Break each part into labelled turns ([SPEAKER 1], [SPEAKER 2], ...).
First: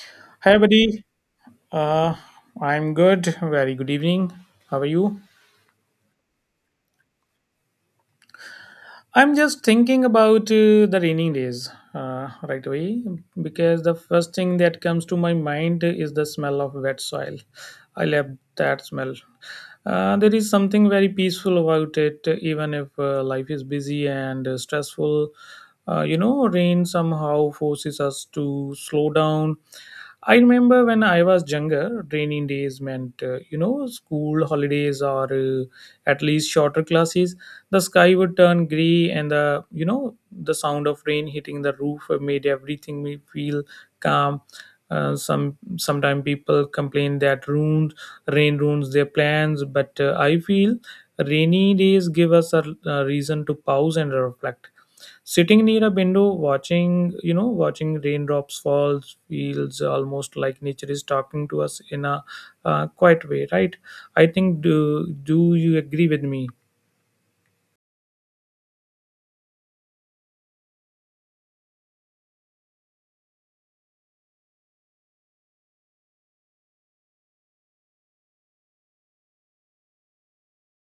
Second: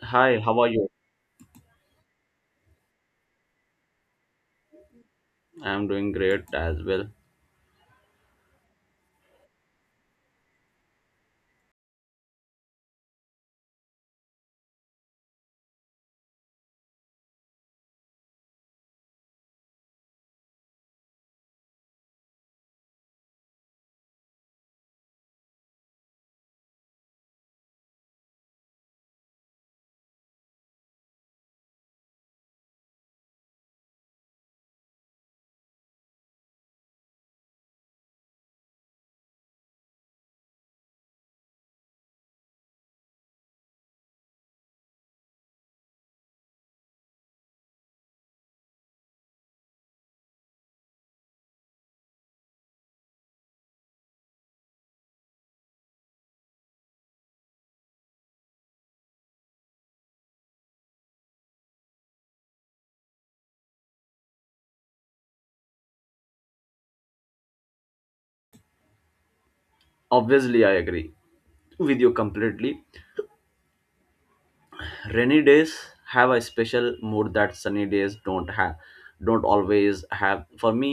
[SPEAKER 1] Hi,
[SPEAKER 2] Hi,
[SPEAKER 1] how are you?
[SPEAKER 2] buddy. Uh, I'm good. Very good evening. How are you?
[SPEAKER 1] I'm doing great as well.
[SPEAKER 2] I'm just thinking about the rainy days right away because the first thing that comes to my mind is the smell of wet soil. I love that smell. There is something very peaceful about it, even if life is busy and stressful. Rain somehow forces us to slow down. I remember when I was younger, rainy days meant, school holidays or at least shorter classes. The sky would turn gray, and the you know the sound of rain hitting the roof made everything me feel calm. Sometimes people complain that ruins rain ruins their plans, but I feel rainy days give us a reason to pause and reflect. Sitting near a window watching, watching raindrops fall, feels almost like nature is talking to us in a quiet way, right? I think do do you agree with me?
[SPEAKER 1] Obviously, I agree with you completely. Rainy days have a special mood that sunny days don't have don't always have for me.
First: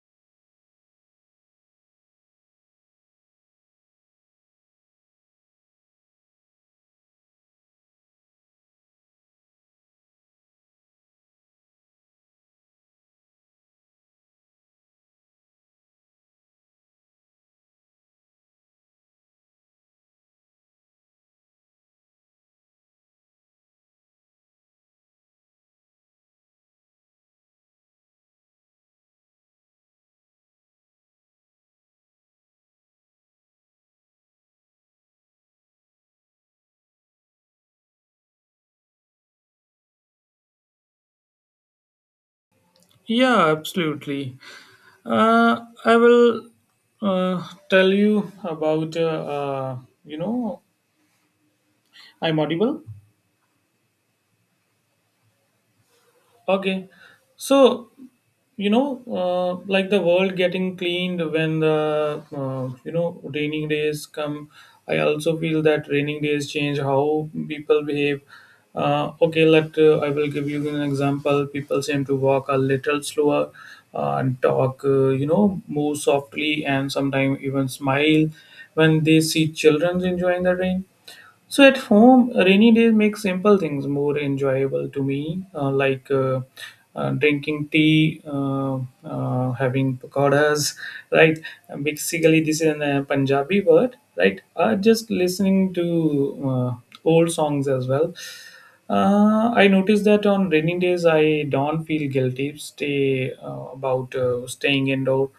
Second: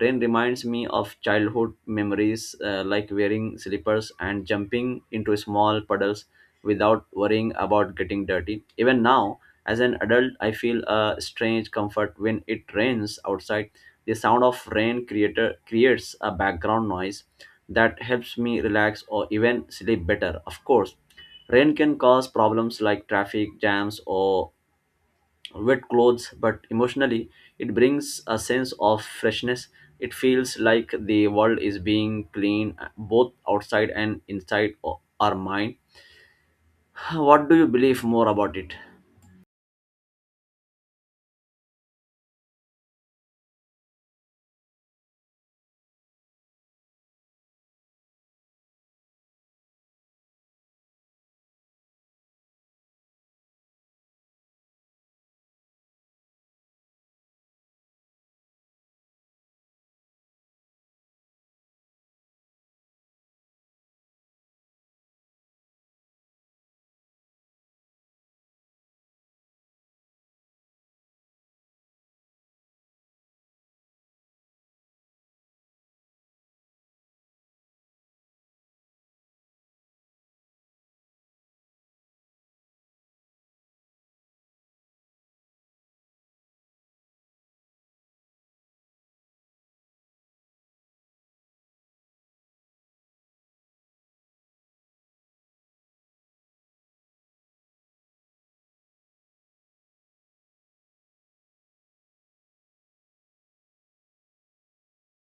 [SPEAKER 1] Rain reminds me of childhood memories, like wearing slippers and jumping into small puddles without worrying about getting dirty. Even now, as an adult, I feel a strange comfort when it rains outside. The sound of rain creator creates a background noise that helps me relax or even sleep better. Of course, rain can cause problems like traffic jams or wet clothes, but emotionally, it brings a sense of freshness. It feels like the world is being cleaned, both outside and inside our mind. What do you believe more about it?
[SPEAKER 2] Yeah, absolutely. I will uh, tell you about, you know, I'm audible. Okay. So, like the world getting cleaned when the raining days come, I also feel that raining days change how people behave. Okay let I will give you an example. People seem to walk a little slower and talk, move softly, and sometimes even smile when they see children enjoying the rain. So at home, rainy days make simple things more enjoyable to me, drinking tea, having pakoras, right? Basically, this is a Punjabi word, right? Just listening to old songs as well. I noticed that on rainy days, I don't feel guilty stay about staying indoor.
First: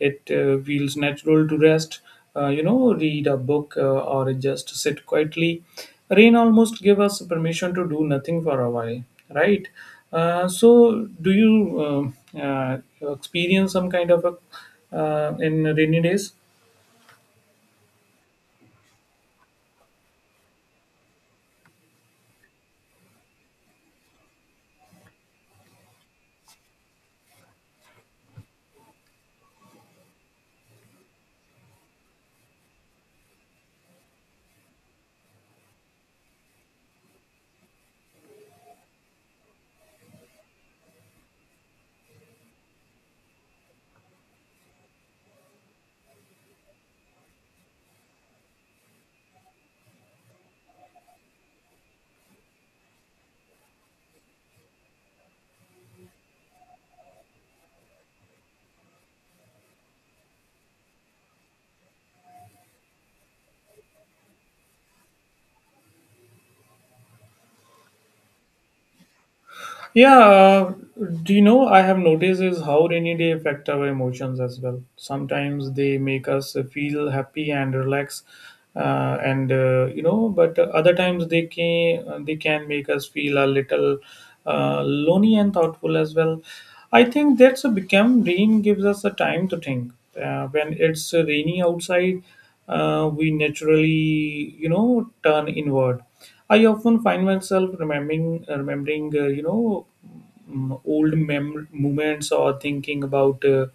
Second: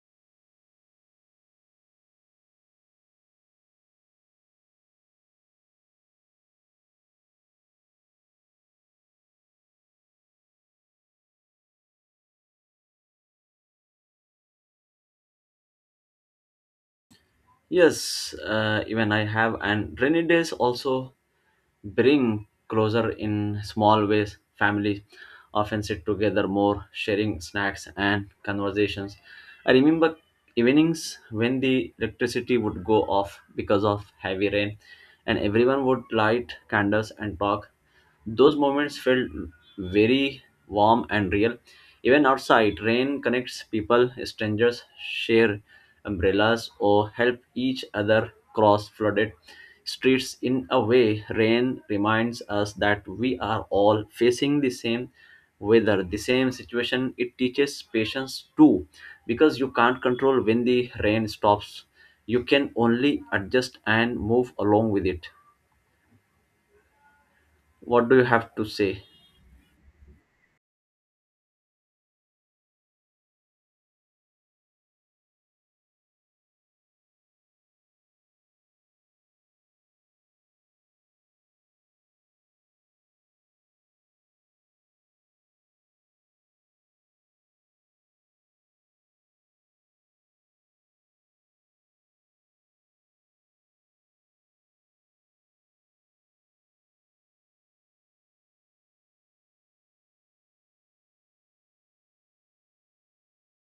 [SPEAKER 2] It feels natural to rest, read a book, or just sit quietly. Rain almost gave us permission to do nothing for a while, right? So, do you uh, uh, experience some kind of a in rainy days?
[SPEAKER 1] Yes, even I have, and rainy days also bring closer in small ways. Families often sit together more, sharing snacks and conversations. I remember evenings when the electricity would go off because of heavy rain, and everyone would light candles and talk. Those moments felt very warm and real. Even outside, rain connects people, strangers share umbrellas or help each other cross flooded streets. In a way, rain reminds us that we are all facing the same weather, the same situation. It teaches patience too, because you can't control when the rain stops. You can only adjust and move along with it. What do you have to say?
[SPEAKER 2] Yeah, do you know I have noticed is how rainy day affect our emotions as well. Sometimes they make us feel happy and relaxed, and, but other times they can make us feel a little lonely and thoughtful as well. I think that's a become rain gives us a time to think. When it's rainy outside, we naturally, turn inward. I often find myself remembering remembering you know mm, old mem- moments, or thinking about uh,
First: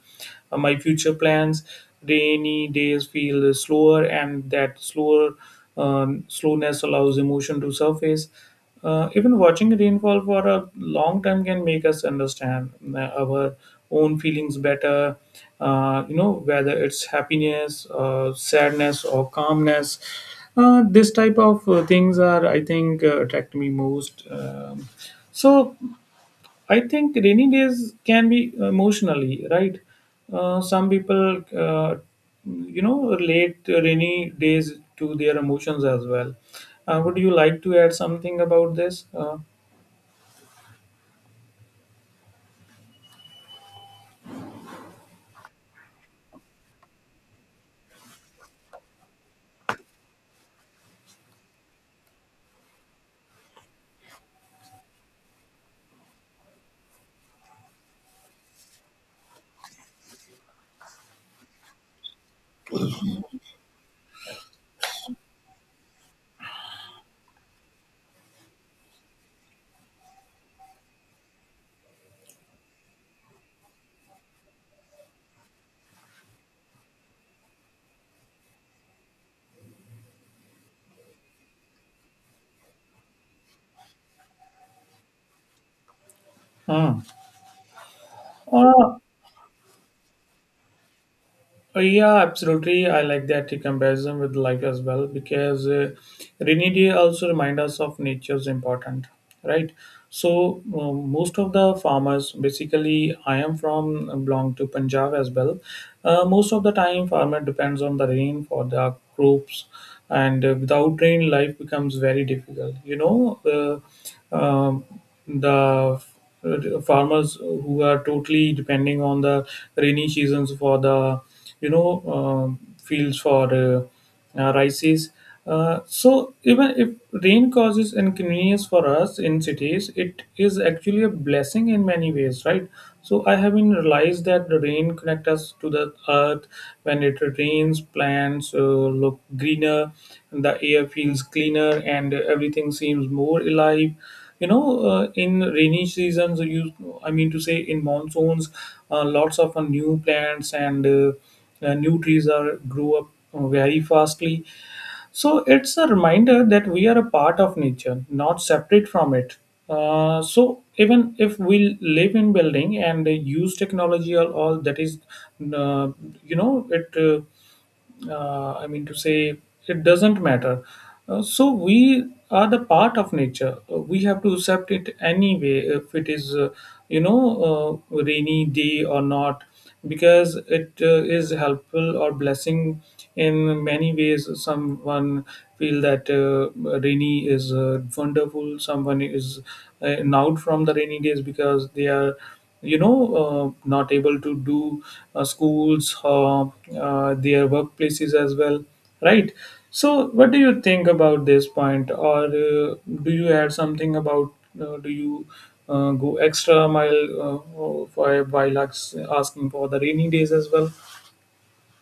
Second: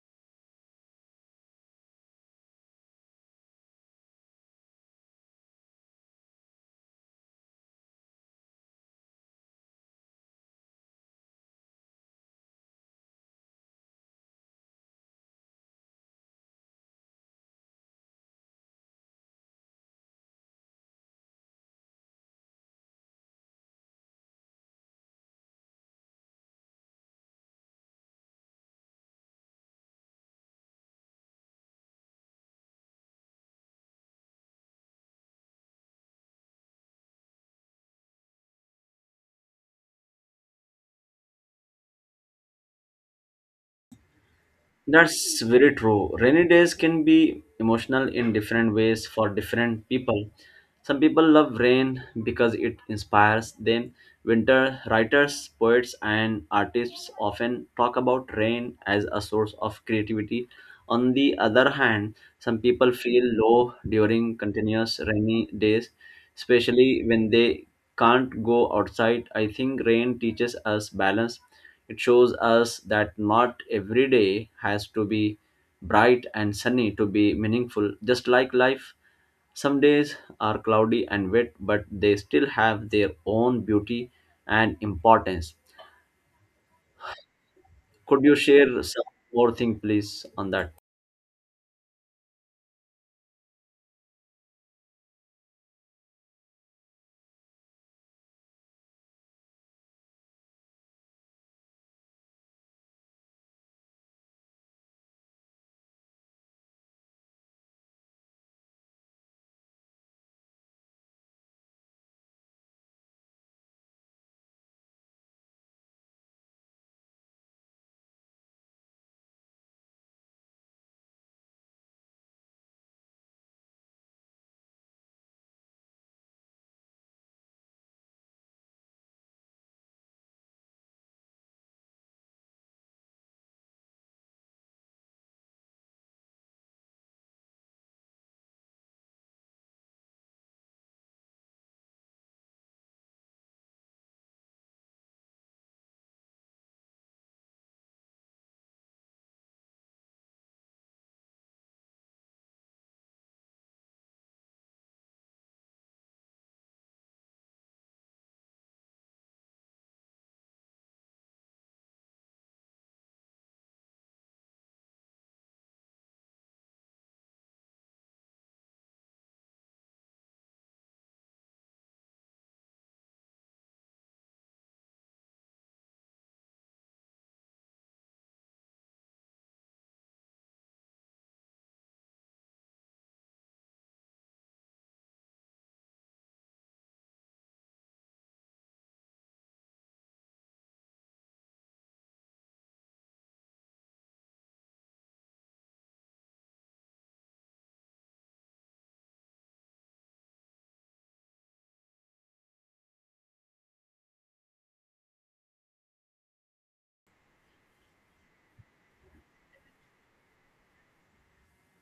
[SPEAKER 2] uh, my future plans. Rainy days feel slower, and that slower slowness allows emotion to surface. Even watching rainfall for a long time can make us understand our own feelings better. Whether it's happiness, sadness, or calmness. This type of things are, I think, attract me most. So, I think rainy days can be emotionally right. Some people, relate rainy days to their emotions as well. Would you like to add something about this?
[SPEAKER 1] That's very true. Rainy days can be emotional in different ways for different people. Some people love rain because it inspires them. Winter writers, poets, and artists often talk about rain as a source of creativity. On the other hand, some people feel low during continuous rainy days, especially when they can't go outside. I think rain teaches us balance. It shows us that not every day has to be bright and sunny to be meaningful. Just like life, some days are cloudy and wet, but they still have their own beauty and importance.
[SPEAKER 2] Hmm.
[SPEAKER 1] Could you share
[SPEAKER 2] uh,
[SPEAKER 1] some more thing, please, on that?
[SPEAKER 2] Yeah, absolutely. I like that comparison with life as well, because rainy day also remind us of nature's important, right? So, most of the farmers, basically, I am from belong to Punjab as well. Most of the time, farmer depends on the rain for their crops, and without rain, life becomes very difficult. You know, the farmers who are totally depending on the rainy seasons for the, you know fields for rices. So even if rain causes inconvenience for us in cities, it is actually a blessing in many ways, right? So I have been realized that the rain connect us to the earth. When it rains, plants look greener, the air feels cleaner, and everything seems more alive. You know, in rainy seasons, you, I mean to say in monsoons, lots of new plants and new trees are grew up very fastly. So it's a reminder that we are a part of nature, not separate from it. So even if we live in building and use technology or all that is, uh, it. I mean to say, it doesn't matter. So we are the part of nature. We have to accept it anyway, if it is, rainy day or not, because it is helpful or blessing in many ways. Someone feel that rainy is wonderful. Someone is out from the rainy days because they are, you know not able to do schools, their workplaces as well, right? So what do you think about this point, or do you add something about do you go extra mile for while asking for the rainy days as well?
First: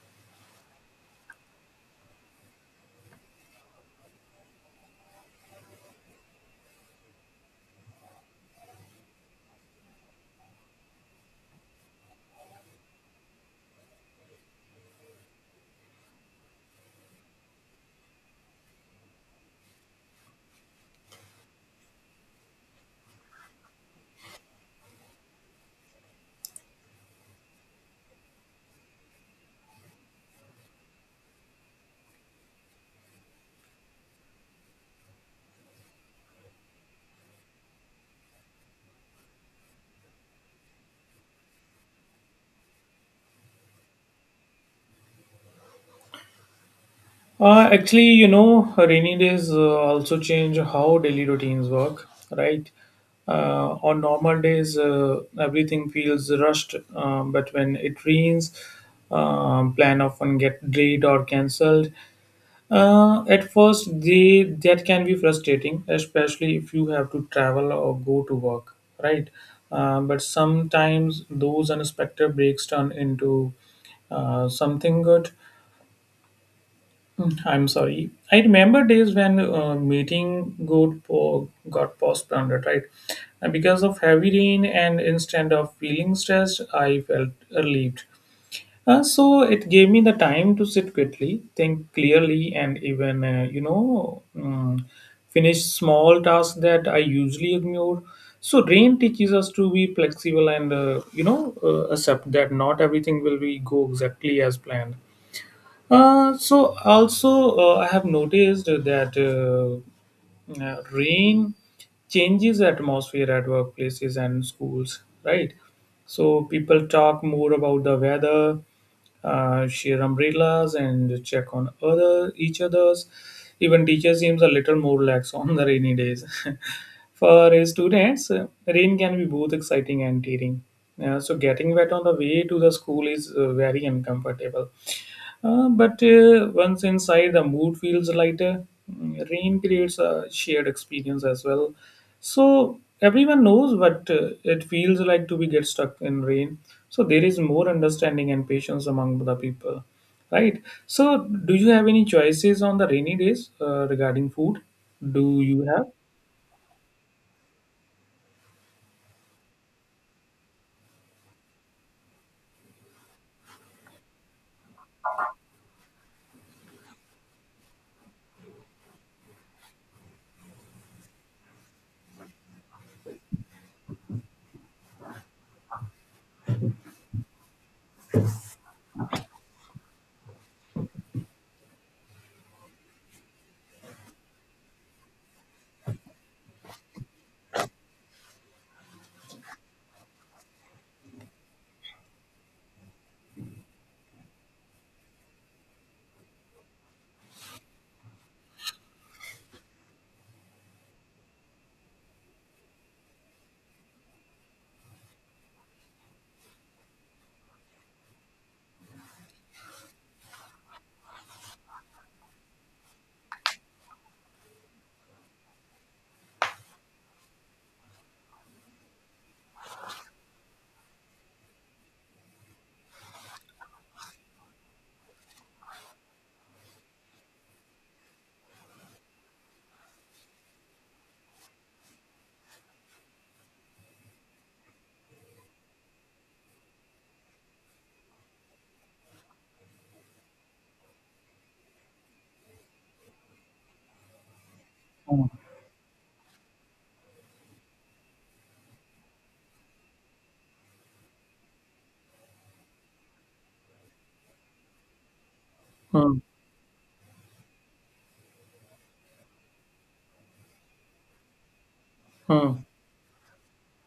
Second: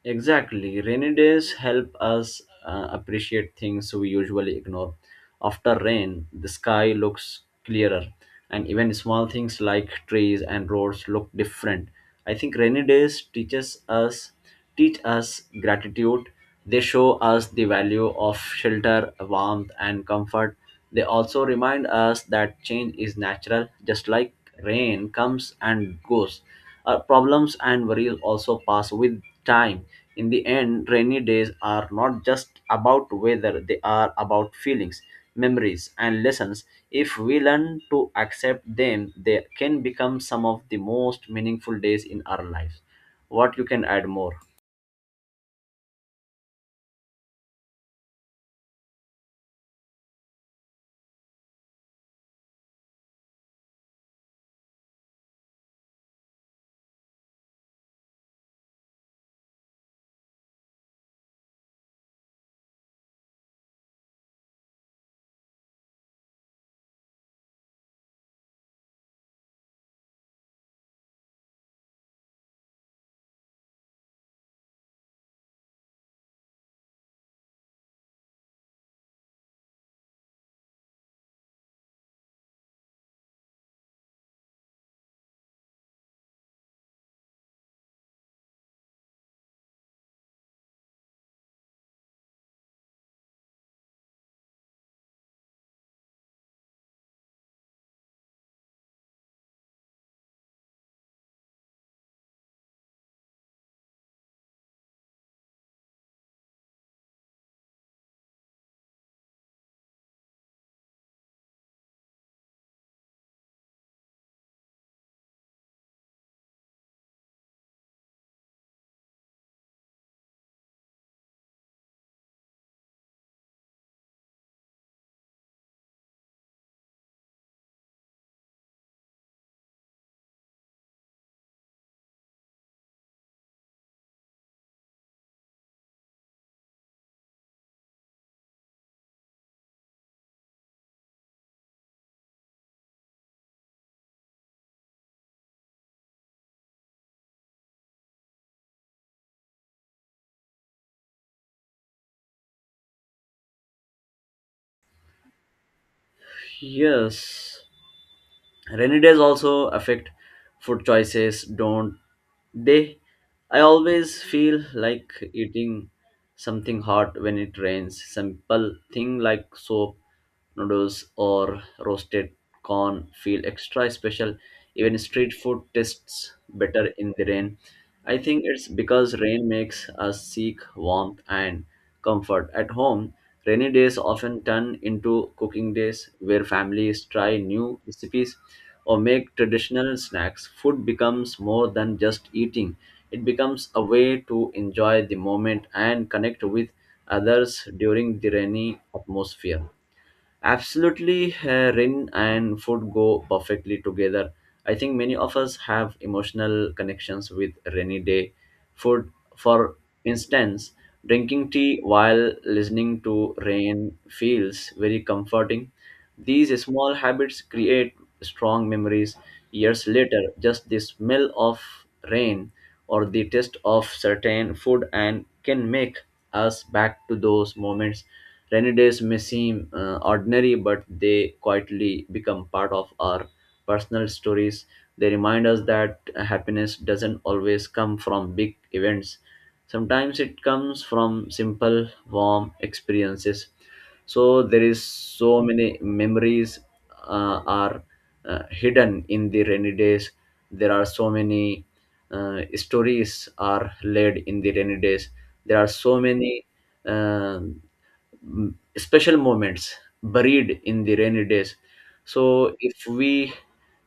[SPEAKER 1] Exactly. Rainy days help us appreciate things we usually ignore. After rain, the sky looks clearer, and even small things like trees and roads look different. I think rainy days teach us gratitude. They show us the value of shelter, warmth, and comfort. They also remind us that change is natural, just like rain comes and goes. Our problems and worries also pass with time. In the end, rainy days are not just about weather, they are about feelings, memories, and lessons. If we learn to accept them, they can become some of the most meaningful days in our lives. What you can add more?
[SPEAKER 2] Actually, you know, rainy days also change how daily routines work, right? On normal days, everything feels rushed, but when it rains, plan often get delayed or cancelled. At first, they that can be frustrating, especially if you have to travel or go to work, right? But sometimes those unexpected breaks turn into something good. Mm, I'm sorry. I remember days when meeting got postponed, right? And because of heavy rain, and instead of feeling stressed, I felt relieved. So it gave me the time to sit quickly, think clearly, and even, finish small tasks that I usually ignore. So rain teaches us to be flexible and, accept that not everything will be go exactly as planned. So also I have noticed that rain changes the atmosphere at workplaces and schools, right? So people talk more about the weather, share umbrellas, and check on other each others. Even teacher seems a little more lax on the rainy days. For students, rain can be both exciting and tiring. So getting wet on the way to the school is very uncomfortable, but once inside, the mood feels lighter. Mm, rain creates a shared experience as well. So everyone knows what it feels like to be get stuck in rain. So there is more understanding and patience among the people, right? So do you have any choices on the rainy days regarding food? Do you have?
[SPEAKER 1] Yes. Rainy days also affect food choices, don't they? I always feel like eating something hot when it rains. Simple thing like soap noodles or roasted corn feel extra special. Even street food tastes better in the rain. I think it's because rain makes us seek warmth and comfort. At home, rainy days often turn into cooking days where families try new recipes or make traditional snacks. Food becomes more than just eating, it becomes a way to enjoy the moment and connect with others during the rainy atmosphere. Absolutely, Rin and food go perfectly together. I think many of us have emotional connections with rainy day food. For instance, drinking tea while listening to rain feels very comforting. These small habits create strong memories years later. Just the smell of rain or the taste of certain food and can make us back to those moments. Rainy days may seem ordinary, but they quietly become part of our personal stories. They remind us that happiness doesn't always come from big events. Sometimes it comes from simple, warm experiences. So there is
[SPEAKER 2] Hmm.
[SPEAKER 1] so many memories are hidden in the rainy days. There are so many stories are laid in the rainy days. There are so
[SPEAKER 2] Hmm.
[SPEAKER 1] many uh, special moments buried in the rainy days. So
[SPEAKER 2] Hmm.
[SPEAKER 1] if we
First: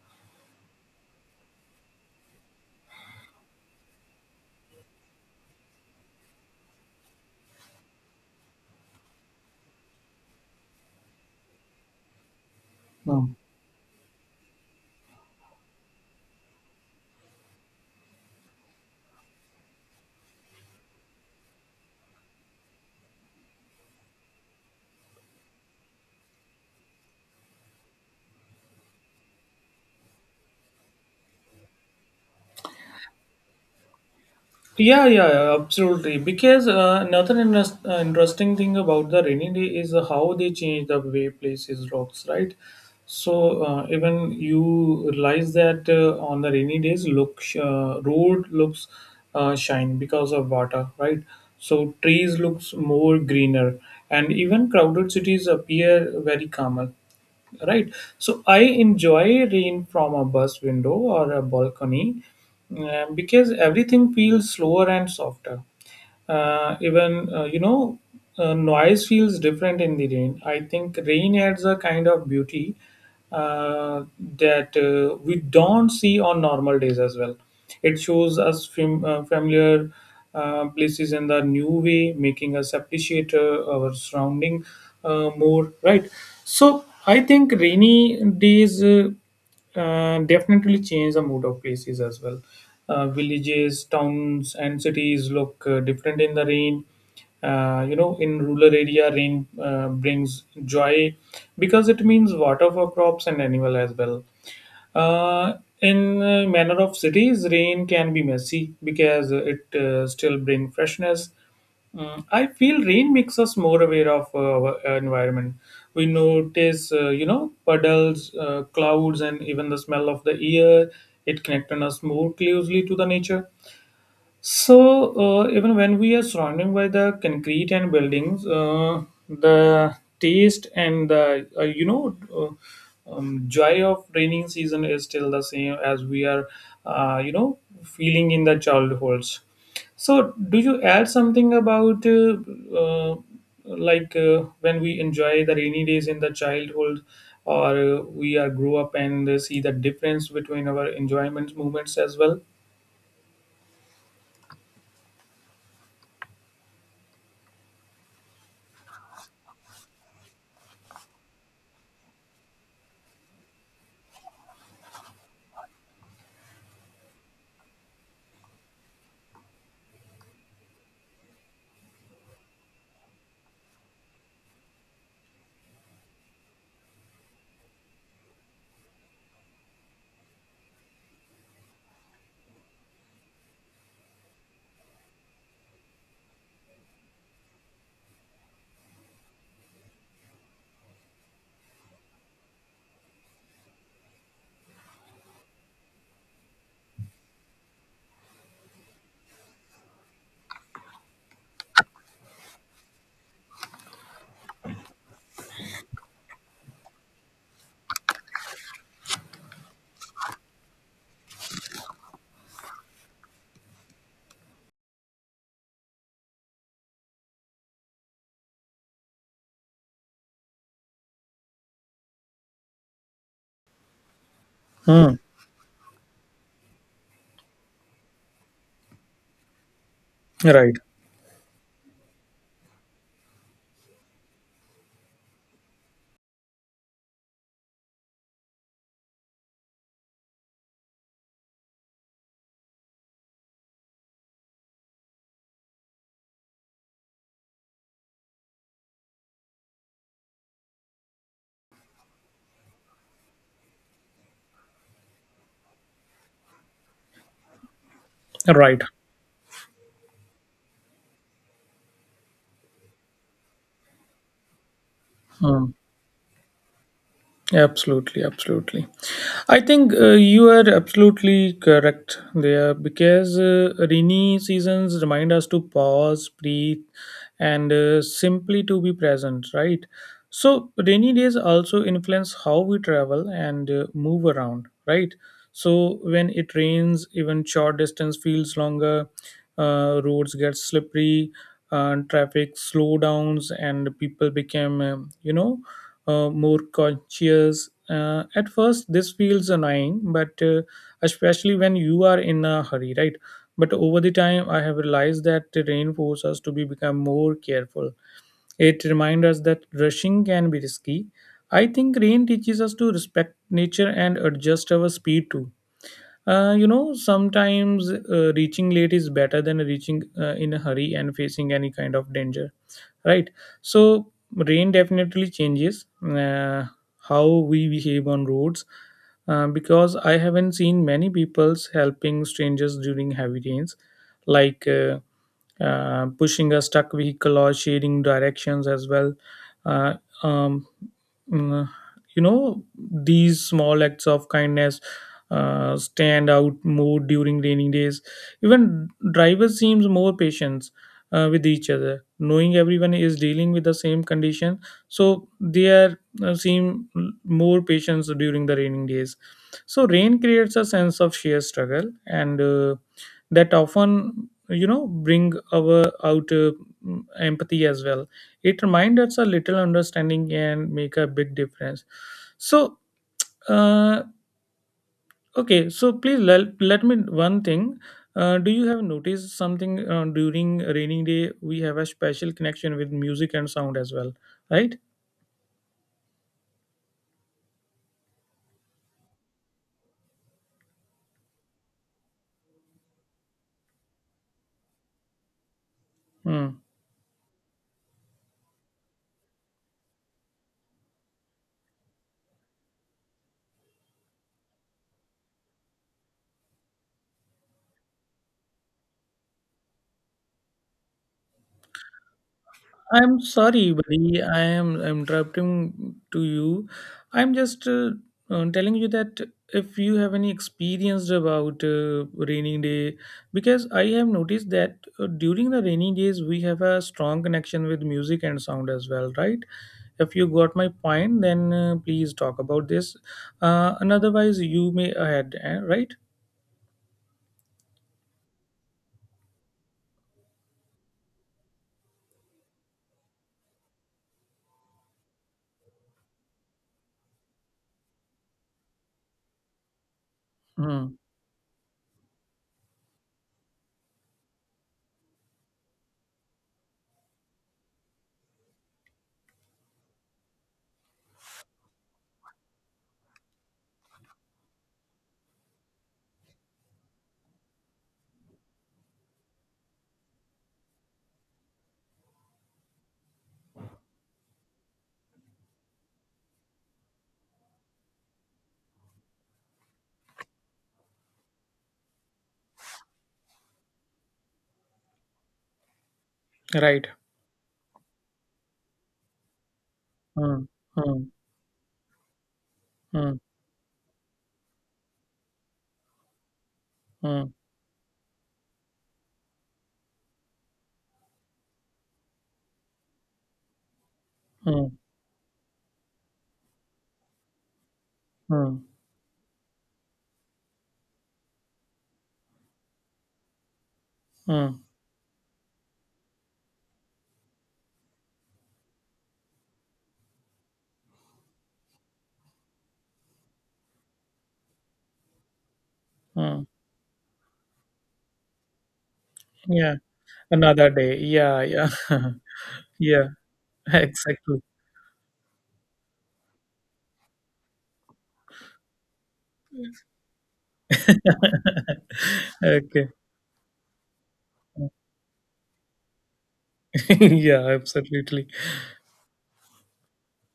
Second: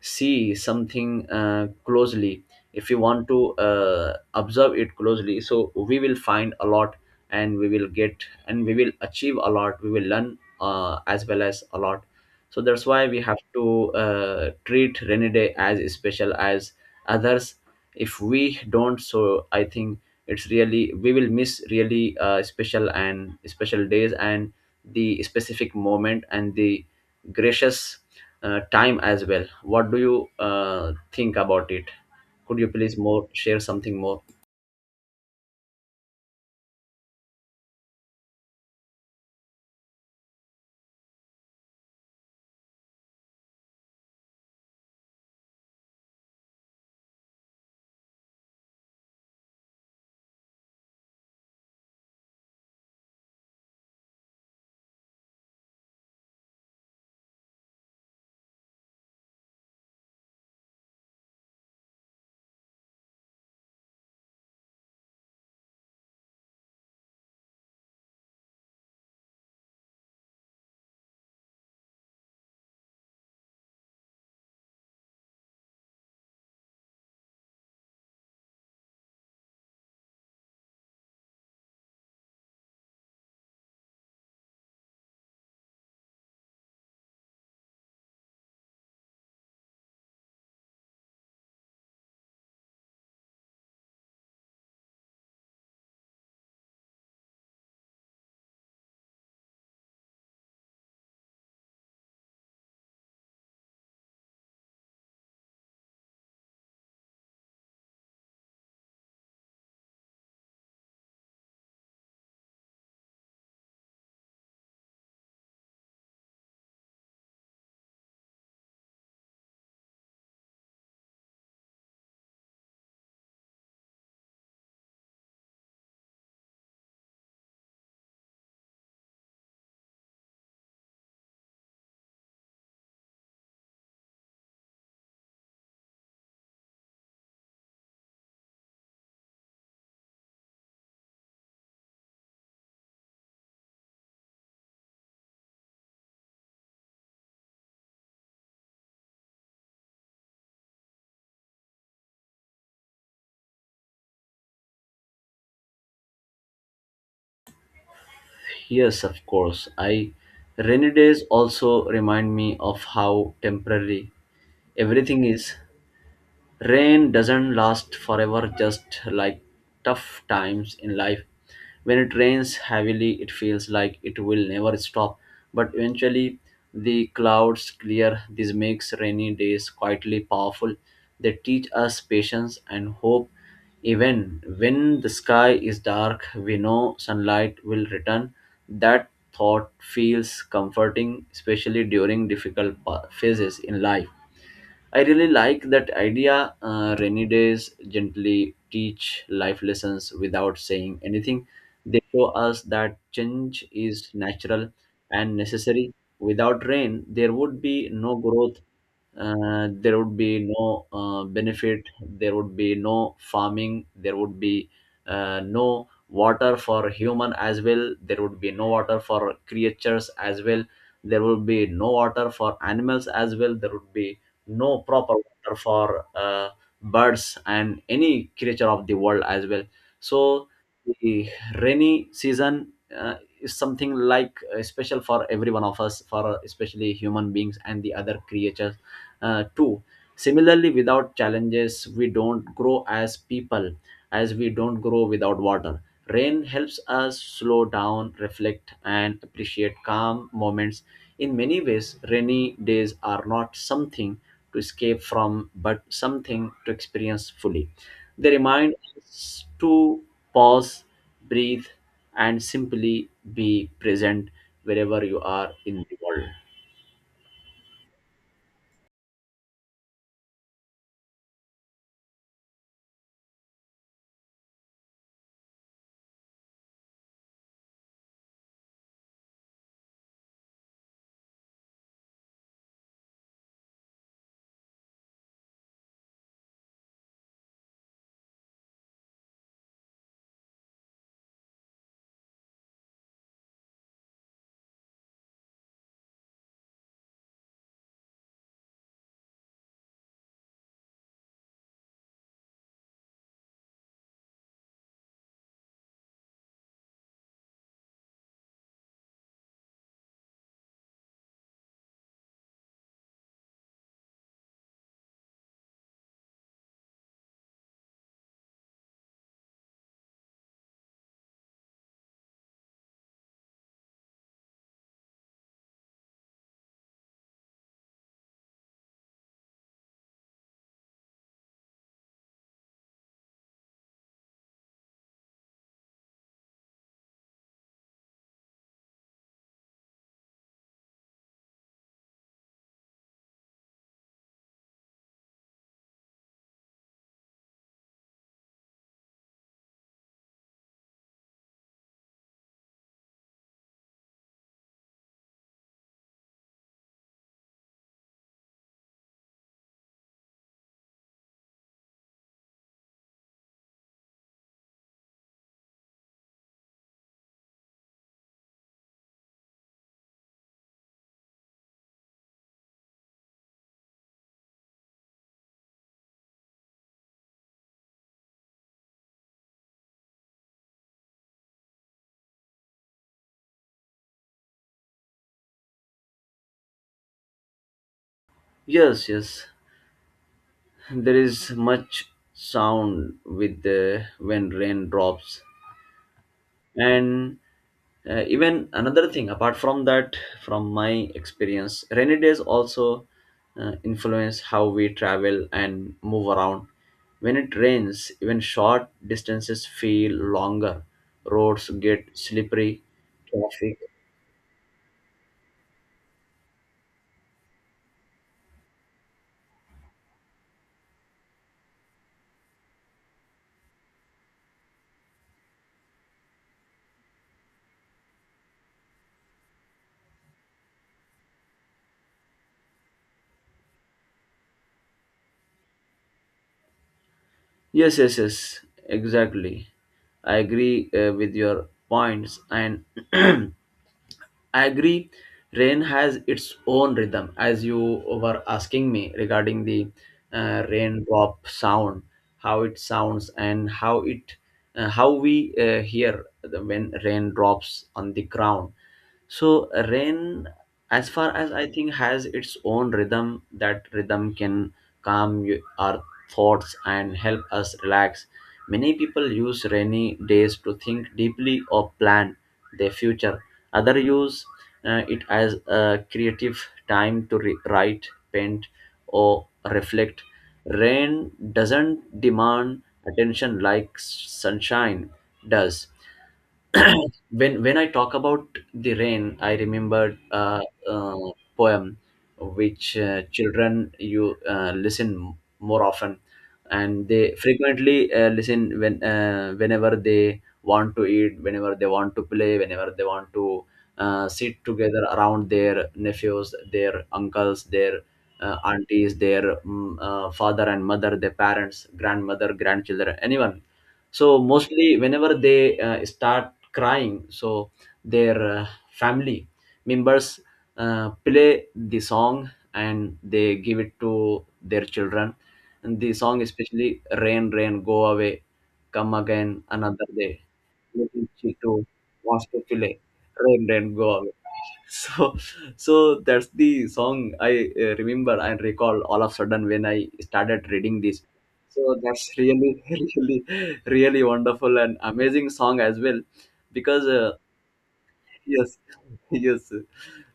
[SPEAKER 1] see something closely, if we want to observe it closely, so we will find a lot, and we will achieve a lot, we will learn, as well as a lot. So that's why we
[SPEAKER 2] Hmm.
[SPEAKER 1] have to treat rainy day as special as others. If we don't, so I think it's really, we will miss really special and special days, and the specific moment, and the gracious time as well. What do you think about it? Could you please more share something more?
[SPEAKER 2] Yeah, yeah, yeah, absolutely. Because another interesting thing about the rainy day is how they change the way places rocks, right? So even you realize that on the rainy days, look, road looks shine because of water, right? So trees looks more greener, and even crowded cities appear very calmer, right? So I enjoy rain from a bus window or a balcony, because everything feels slower and softer. Even you know Noise feels different in the rain. I think rain adds a kind of beauty uh, that we don't see on normal days as well. It shows us familiar places in the new way, making us appreciate our surrounding more. Right. So I think rainy days definitely change the mood of places as well. Villages, towns, and cities look different in the rain. In rural area, rain brings joy because it means water for crops and animal as well. Uh, in uh, manner of cities, rain can be messy because it still bring freshness. Mm, I feel rain makes us more aware of our environment. We notice, puddles, clouds, and even the smell of the air. It connects us more closely to the nature. So, even when we are surrounded by the concrete and buildings, the taste and the, joy of raining season is still the same as we are, feeling in the childhoods. So, do you add something about, uh, when we enjoy the rainy days in the childhood, or we are grow up and see the difference between our enjoyment moments as well?
[SPEAKER 1] Yes, of course. I rainy days also remind me of how temporary everything is. Rain doesn't last forever, just like tough times in life. When it rains heavily, it feels like it will never stop, but eventually the clouds clear. This makes rainy days quietly powerful. They teach us patience and hope. Even when the sky is dark, we know sunlight will return. That thought feels comforting, especially during difficult phases in life. I really like that idea. Rainy days gently teach life lessons without saying anything. They show us that change is natural and necessary. Without rain, there would be no growth, there would be no benefit, there would be no farming, there would be no water for human as well, there would be no water for creatures as well, there would be no water for animals as well, there would be no proper
[SPEAKER 2] Hmm.
[SPEAKER 1] water for birds and any creature of the world as well. So
[SPEAKER 2] Right,
[SPEAKER 1] the rainy season uh, is something like special for every one of us, for especially human beings and the other creatures too. Similarly, without challenges we don't grow as people, as we don't grow without water. Rain helps us slow down, reflect, and appreciate calm moments. In many ways, rainy days are not something to escape from, but something to experience fully. They remind
[SPEAKER 2] right.
[SPEAKER 1] us to pause, breathe, and simply be present wherever you are
[SPEAKER 2] Mm,
[SPEAKER 1] in the world.
[SPEAKER 2] absolutely, absolutely. I think you are absolutely correct there, because rainy seasons remind us to pause, breathe, and simply to be present, right? So, rainy days also influence how we travel and move around, right? So, when it rains, even short distance feels longer, roads get slippery, traffic slow downs, and people become, more conscious. At first, this feels annoying, but especially when you are in a hurry, right? But over the time, I have realized that the rain forces us to be become more careful. It reminds us that rushing can be risky. I think rain teaches us to respect nature and adjust our speed too. Sometimes reaching late is better than reaching in a hurry and facing any kind of danger, right? So rain definitely changes uh, how we behave on roads, because I haven't seen many people's helping strangers during heavy rains, like pushing a stuck vehicle or sharing directions as well. uh, um, mm, you know these small acts of kindness stand out more during rainy days. Even drivers seems more patient with each other, knowing everyone is dealing with the same condition. So they are seem more patients during the raining days. So rain creates a sense of sheer struggle and that often bring our out empathy as well. It reminds us a little understanding and make a big difference. so uh, Okay, so please let me one thing. Do you have noticed something during raining day? We have a special connection with music and sound as well, right?
[SPEAKER 1] Yes, yes, there is much sound with the when rain drops,
[SPEAKER 2] Hmm.
[SPEAKER 1] and even another thing apart from that, from my experience, rainy days also influence how we travel and move around. When it rains, even short distances feel longer, roads get slippery,
[SPEAKER 2] I'm sorry,
[SPEAKER 1] traffic.
[SPEAKER 2] buddy. I am interrupting to you. I'm just telling you that if you have any experience about rainy day, because I have noticed that during the rainy days we have a strong connection with music and sound as well, right? If you got my point then please talk about this, and otherwise you may ahead eh, right.
[SPEAKER 1] Yes, yes, yes, exactly. I agree, with your points, and I agree. Rain has its own rhythm, as you were asking me regarding the
[SPEAKER 2] Mm.
[SPEAKER 1] raindrop sound, how it sounds, and how it, how we hear the, when rain drops on the ground. So rain, as far as I think, has its own rhythm. That rhythm can calm our thoughts and help us relax. Many people use rainy days to think deeply or plan their future. Others use it as a creative time to write, paint, or reflect. Rain doesn't demand attention like sunshine does.
[SPEAKER 2] Right.
[SPEAKER 1] When I talk about the rain, I remember
[SPEAKER 2] Mm.
[SPEAKER 1] a,
[SPEAKER 2] Mm.
[SPEAKER 1] uh poem which
[SPEAKER 2] Mm.
[SPEAKER 1] children you listen more often, and
[SPEAKER 2] Mm.
[SPEAKER 1] they frequently listen when whenever they want to eat, whenever they want to play, whenever they want to sit
[SPEAKER 2] Mm.
[SPEAKER 1] together around their nephews, their uncles, their
[SPEAKER 2] Mm.
[SPEAKER 1] aunties, their father and mother, their parents, grandmother, grandchildren, anyone. So
[SPEAKER 2] Mm.
[SPEAKER 1] mostly whenever they start crying, so their uh, family members play the song and they give it to their children, and the song
[SPEAKER 2] Mm.
[SPEAKER 1] especially "Rain, Rain, Go Away, Come Again
[SPEAKER 2] Yeah,
[SPEAKER 1] Another Day,
[SPEAKER 2] another day, yeah,
[SPEAKER 1] she
[SPEAKER 2] yeah.
[SPEAKER 1] to wants to fillet,
[SPEAKER 2] yeah.
[SPEAKER 1] Rain, Rain, Go Away."
[SPEAKER 2] Exactly.
[SPEAKER 1] So so that's the song I remember and recall all of a sudden when I started reading this. So that's really
[SPEAKER 2] okay.
[SPEAKER 1] really really wonderful and amazing song as well, because
[SPEAKER 2] yeah, absolutely.
[SPEAKER 1] yes yes,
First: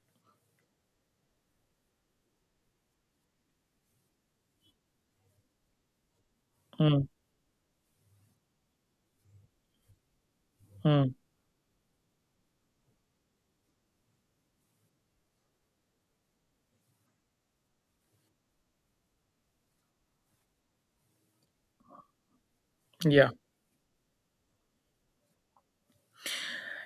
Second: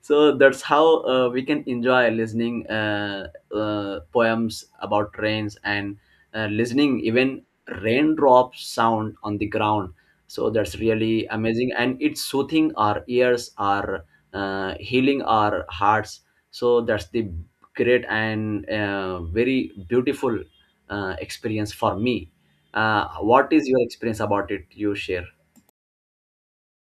[SPEAKER 1] so that's how we can enjoy listening poems about rains and listening
[SPEAKER 2] Mm.
[SPEAKER 1] even raindrops sound on the ground. So that's
[SPEAKER 2] Mm.
[SPEAKER 1] really amazing and it's soothing our ears, our healing our hearts. So that's the great and very beautiful experience for me. Uh,
[SPEAKER 2] Yeah.
[SPEAKER 1] what is your experience about it? You share.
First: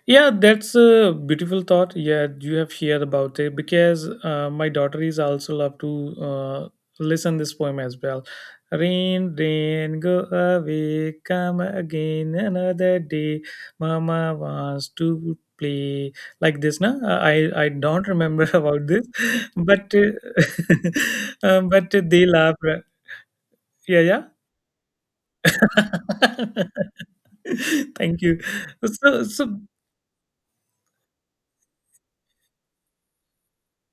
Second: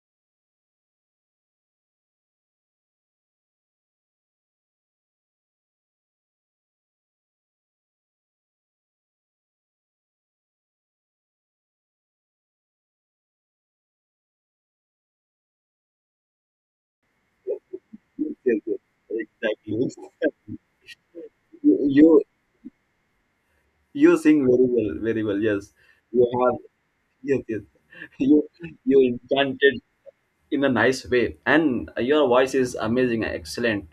[SPEAKER 2] Yeah, that's a beautiful thought. Yeah, you have shared about it because my daughter is also love to uh, listen this poem as well. Rain, rain, go away, come again another day. Mama wants to play like this. No, I don't
[SPEAKER 1] Yes,
[SPEAKER 2] remember
[SPEAKER 1] yes, yes.
[SPEAKER 2] about this, but
[SPEAKER 1] Exactly.
[SPEAKER 2] but
[SPEAKER 1] You
[SPEAKER 2] they laugh. Yeah, yeah.
[SPEAKER 1] sing very well, very well. Yes, you have, yes, yes.
[SPEAKER 2] Thank you.
[SPEAKER 1] You
[SPEAKER 2] So.
[SPEAKER 1] enchanted in a nice way, and your voice is amazing, excellent.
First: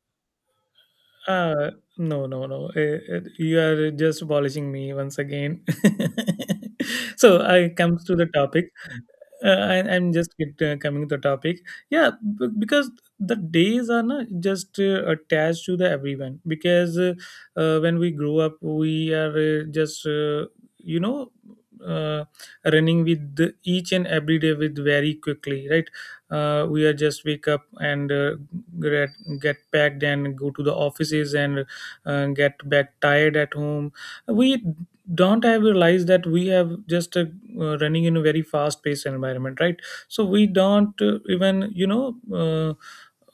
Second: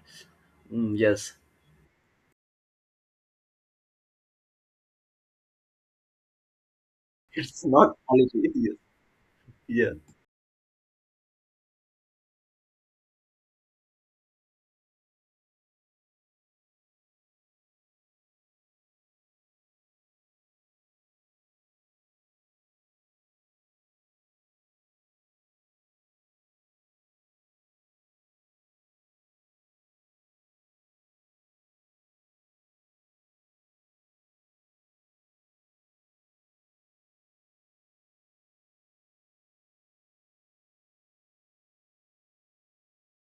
[SPEAKER 1] Mm, yes,
[SPEAKER 2] Uh, no, no, no. You are just polishing me once again. So
[SPEAKER 1] it's
[SPEAKER 2] I
[SPEAKER 1] not
[SPEAKER 2] comes to the
[SPEAKER 1] quality.
[SPEAKER 2] topic.
[SPEAKER 1] Yes,
[SPEAKER 2] I,
[SPEAKER 1] yeah,
[SPEAKER 2] I'm just coming to the topic. Yeah, because the days are not just attached to the everyone. Because when we grow up, we are just you know uh, running with the- each and every day with very quickly, right? We are just wake up and get, get packed and go to the offices and get back tired at home. We don't have realized that we have just running in a very fast paced environment, right? So we don't uh, even you know uh,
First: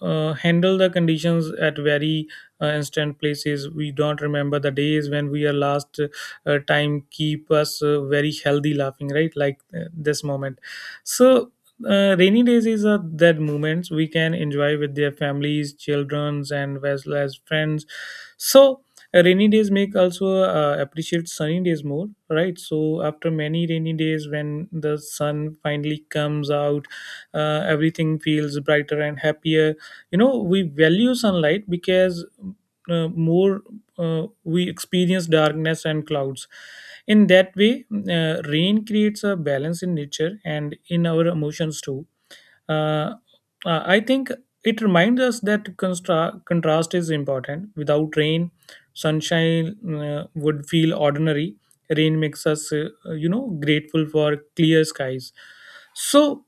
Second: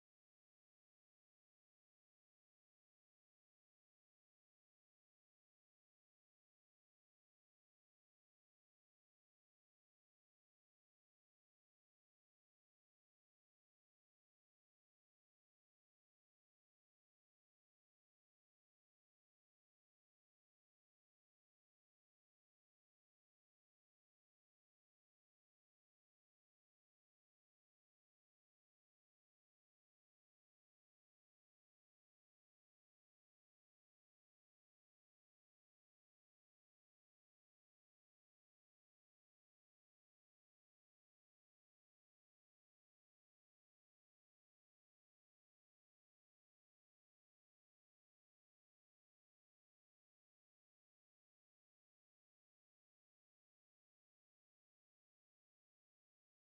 [SPEAKER 2] uh, handle the conditions at very instant places. We don't remember the days when we are last time keep us very healthy laughing, right, like this moment. So rainy days is that moments we can enjoy with their families, childrens, and as well as friends. So rainy days make also appreciate sunny days more, right? So after many rainy days, when the sun finally comes out, everything feels brighter and happier. You know, we value sunlight because more we experience darkness and clouds. In that way, rain creates a balance in nature and in our emotions too. uh, I think it reminds us that contrast is important. Without rain, sunshine would feel ordinary. Rain makes us, grateful for clear skies. So,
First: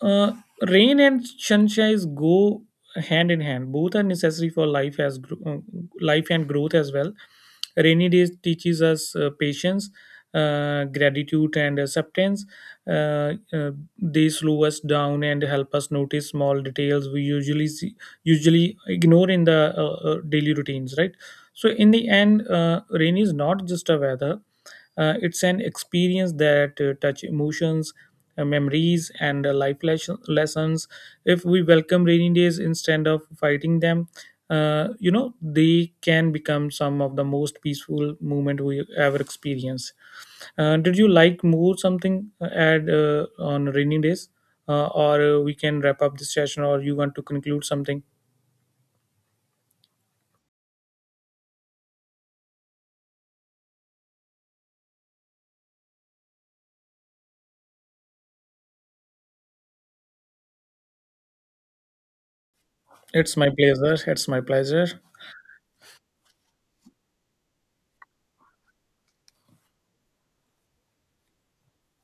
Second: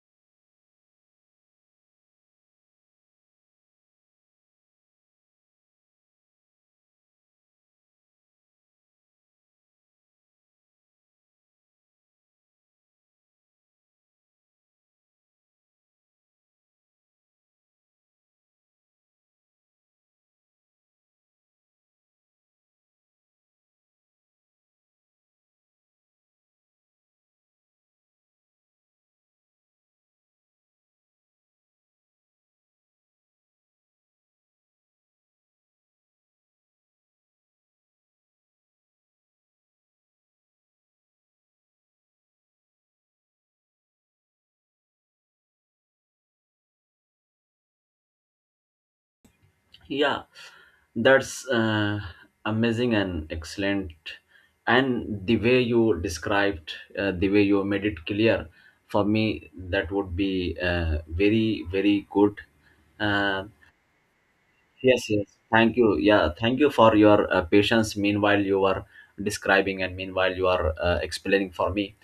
[SPEAKER 2] uh, rain and sunshine go hand in hand. Both are necessary for life as life and growth as well. Rainy days teaches us patience, gratitude, and acceptance. uh, uh, they slow us down and help us notice small details we usually see, usually ignore in the daily routines, right? So in the end, rain is not just a weather. It's an experience that touch emotions, memories, and lessons. If we welcome rainy days instead of fighting them, they can become some of the most peaceful moment we ever experience. Did you like more something add on rainy days, or we can wrap up this session, or you want to conclude something?
[SPEAKER 1] yeah. That's amazing and excellent, and the way you described, the way you made it clear, for me that would be very very good.
[SPEAKER 2] It's
[SPEAKER 1] Uh,
[SPEAKER 2] my pleasure. It's my pleasure.
[SPEAKER 1] Yes, yes. Thank you. Yeah, thank you for your patience. Meanwhile, you are describing, and meanwhile, you are explaining for me.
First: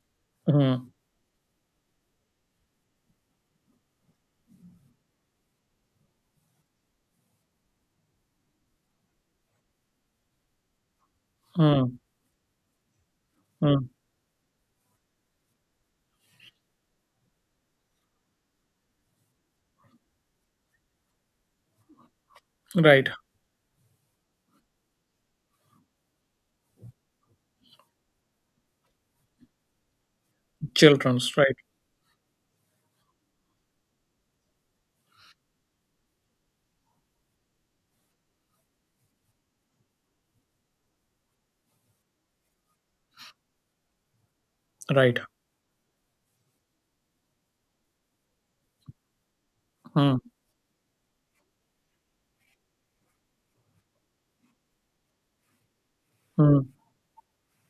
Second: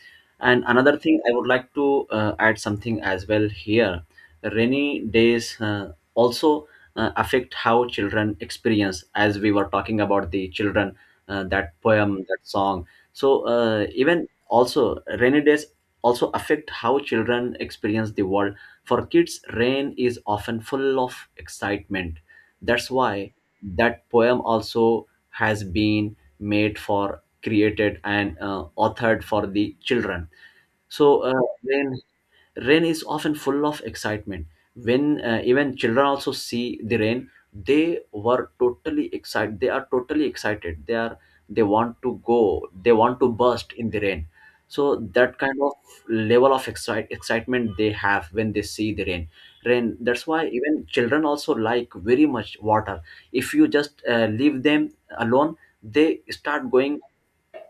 [SPEAKER 1] And
[SPEAKER 2] Mm.
[SPEAKER 1] another thing, I would like to add something as well here. Rainy days also affect how children experience, as we were talking about the children, that
[SPEAKER 2] Mm.
[SPEAKER 1] poem, that song. So,
[SPEAKER 2] Mm.
[SPEAKER 1] even also, rainy days also affect how children experience the world. For kids, rain is often full of excitement. That's
[SPEAKER 2] Right,
[SPEAKER 1] why that poem also has been made for created and authored for the children. So
[SPEAKER 2] children's. Right,
[SPEAKER 1] when rain is often full of excitement, when even children also see the rain, they were totally excited, they are totally excited, they are, they want to go, they want to burst in the rain. So
[SPEAKER 2] right.
[SPEAKER 1] that kind of level of excitement they have when they see the rain,
[SPEAKER 2] Mm.
[SPEAKER 1] that's why even children also like very much water. If you just leave them alone, they
[SPEAKER 2] Mm.
[SPEAKER 1] start going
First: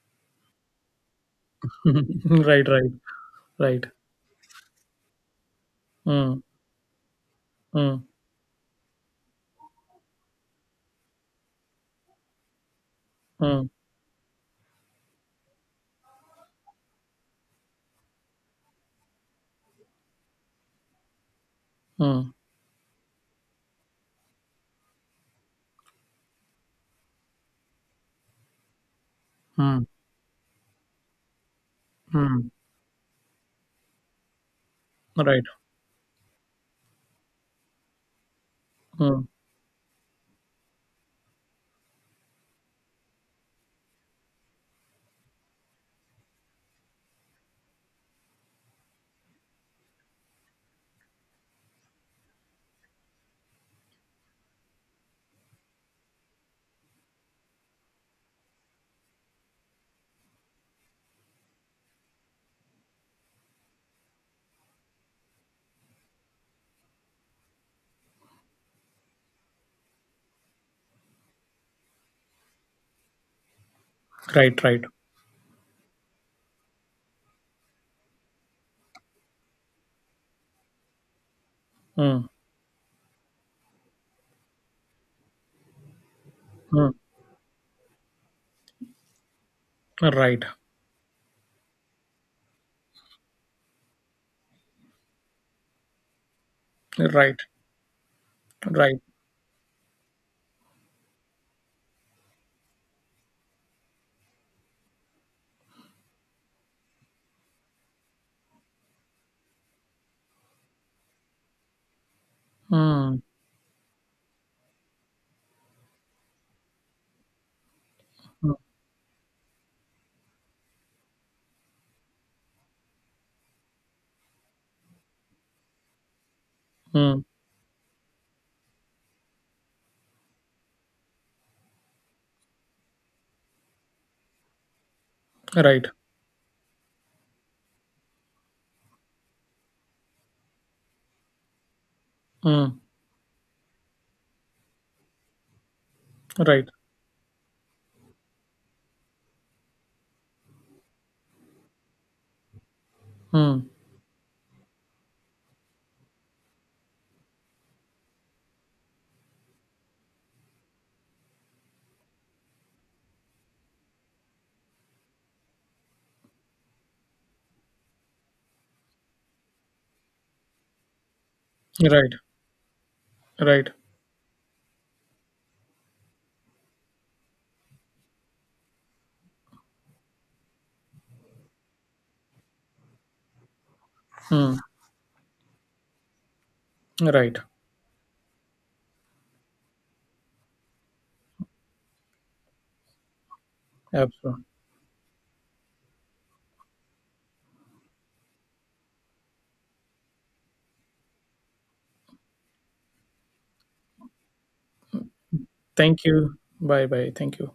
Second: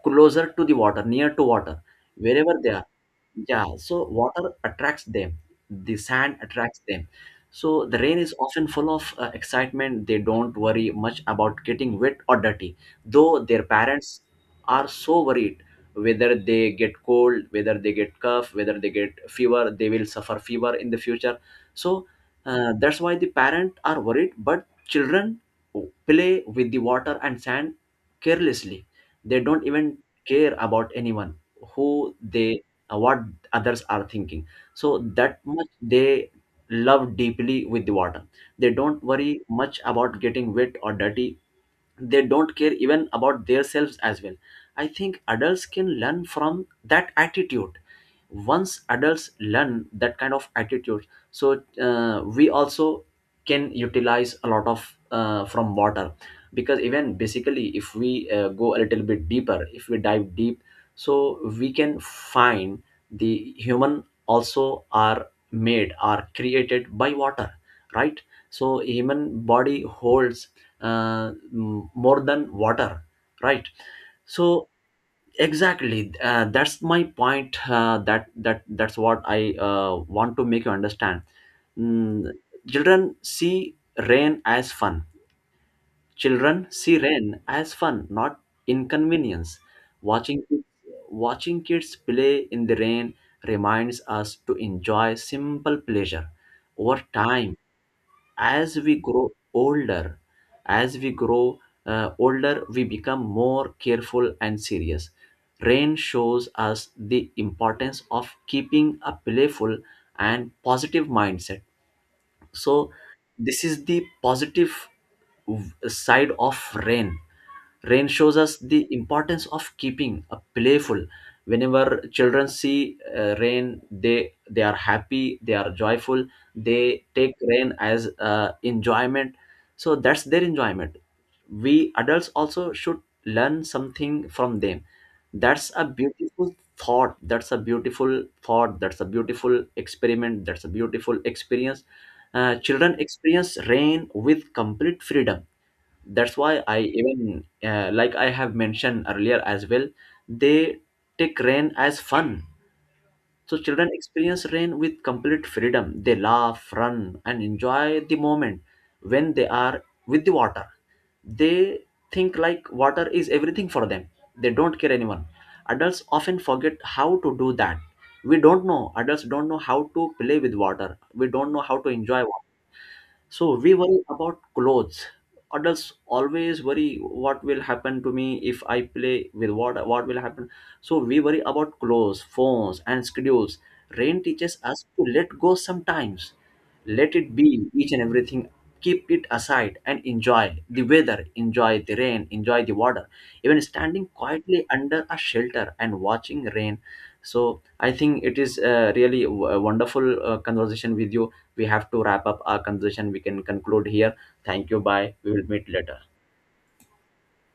[SPEAKER 1] closer to the water, near to water, wherever
[SPEAKER 2] right,
[SPEAKER 1] they are.
[SPEAKER 2] right,
[SPEAKER 1] Yeah,
[SPEAKER 2] right.
[SPEAKER 1] so water attracts them. The sand
[SPEAKER 2] Mm.
[SPEAKER 1] attracts them. So the
[SPEAKER 2] Mm.
[SPEAKER 1] rain is often full of excitement. They don't worry much about getting wet or dirty, though their
[SPEAKER 2] Mm.
[SPEAKER 1] parents are so worried whether they get cold, whether they get cough, whether they get fever, they will suffer fever in the future. So
[SPEAKER 2] Mm.
[SPEAKER 1] that's why the parents are worried, but children play with the water and sand carelessly. They don't
[SPEAKER 2] Mm.
[SPEAKER 1] even care about anyone, who
[SPEAKER 2] Mm.
[SPEAKER 1] they, what others are thinking. So that
[SPEAKER 2] Right.
[SPEAKER 1] much they love deeply with the water. They don't
[SPEAKER 2] Mm.
[SPEAKER 1] worry much about getting wet or dirty, they don't care even about themselves as well. I think adults can learn from that attitude. Once adults learn that kind of attitude, so we also can utilize a lot of from water, because even basically if we go a little bit deeper, if we dive deep, so we can find the human also are made, are created by water, right? So human body holds more than water, right?
[SPEAKER 2] Right,
[SPEAKER 1] So
[SPEAKER 2] right.
[SPEAKER 1] exactly, that's my point, that that's what I want to make you understand. Mm,
[SPEAKER 2] Mm.
[SPEAKER 1] children see rain as fun. Children
[SPEAKER 2] Mm.
[SPEAKER 1] see rain as fun, not inconvenience. watching
[SPEAKER 2] Right,
[SPEAKER 1] kids, Watching kids play in the rain reminds us to enjoy simple pleasure. Over
[SPEAKER 2] right,
[SPEAKER 1] time, as we
[SPEAKER 2] right.
[SPEAKER 1] grow older, as we grow older, we become more careful and serious. Rain shows us the importance of keeping a playful and positive mindset. So
[SPEAKER 2] Mm.
[SPEAKER 1] this is the positive side of rain. Rain shows
[SPEAKER 2] Mm.
[SPEAKER 1] us the importance of keeping a playful. Whenever children see rain, they are happy, they are joyful, they
[SPEAKER 2] Mm.
[SPEAKER 1] take rain as enjoyment. So that's their enjoyment. We adults also should learn something from them. That's a
[SPEAKER 2] Right.
[SPEAKER 1] beautiful thought. That's a beautiful thought. That's a beautiful experiment. That's a beautiful experience.
[SPEAKER 2] Mm.
[SPEAKER 1] Children experience rain with complete freedom. That's why
[SPEAKER 2] Right.
[SPEAKER 1] I even, like I have mentioned earlier as well, they take rain as fun. So
[SPEAKER 2] Mm.
[SPEAKER 1] children experience rain with complete freedom. They laugh, run and enjoy the moment. When they are with the water, they think like water is everything for them. They don't care anyone. Adults often forget how to do that. We don't know, adults don't know how to play with water, we don't know how to
[SPEAKER 2] Right.
[SPEAKER 1] enjoy. So
[SPEAKER 2] Right.
[SPEAKER 1] we worry about clothes. Adults always worry what will happen to me if I play with, what will happen. So we worry about clothes, phones, and schedules. Rain
[SPEAKER 2] Hmm.
[SPEAKER 1] teaches us to let go sometimes. Let it
[SPEAKER 2] Right.
[SPEAKER 1] be each and everything. Keep it aside and enjoy the weather, enjoy the rain, enjoy the water. Even standing
[SPEAKER 2] Absolutely.
[SPEAKER 1] quietly under a shelter and watching rain. So I think it is really a wonderful conversation with you. We have to wrap up our conversation. We can conclude here. Thank you. Bye. We will meet later.
[SPEAKER 2] Thank you. Bye bye. Thank you.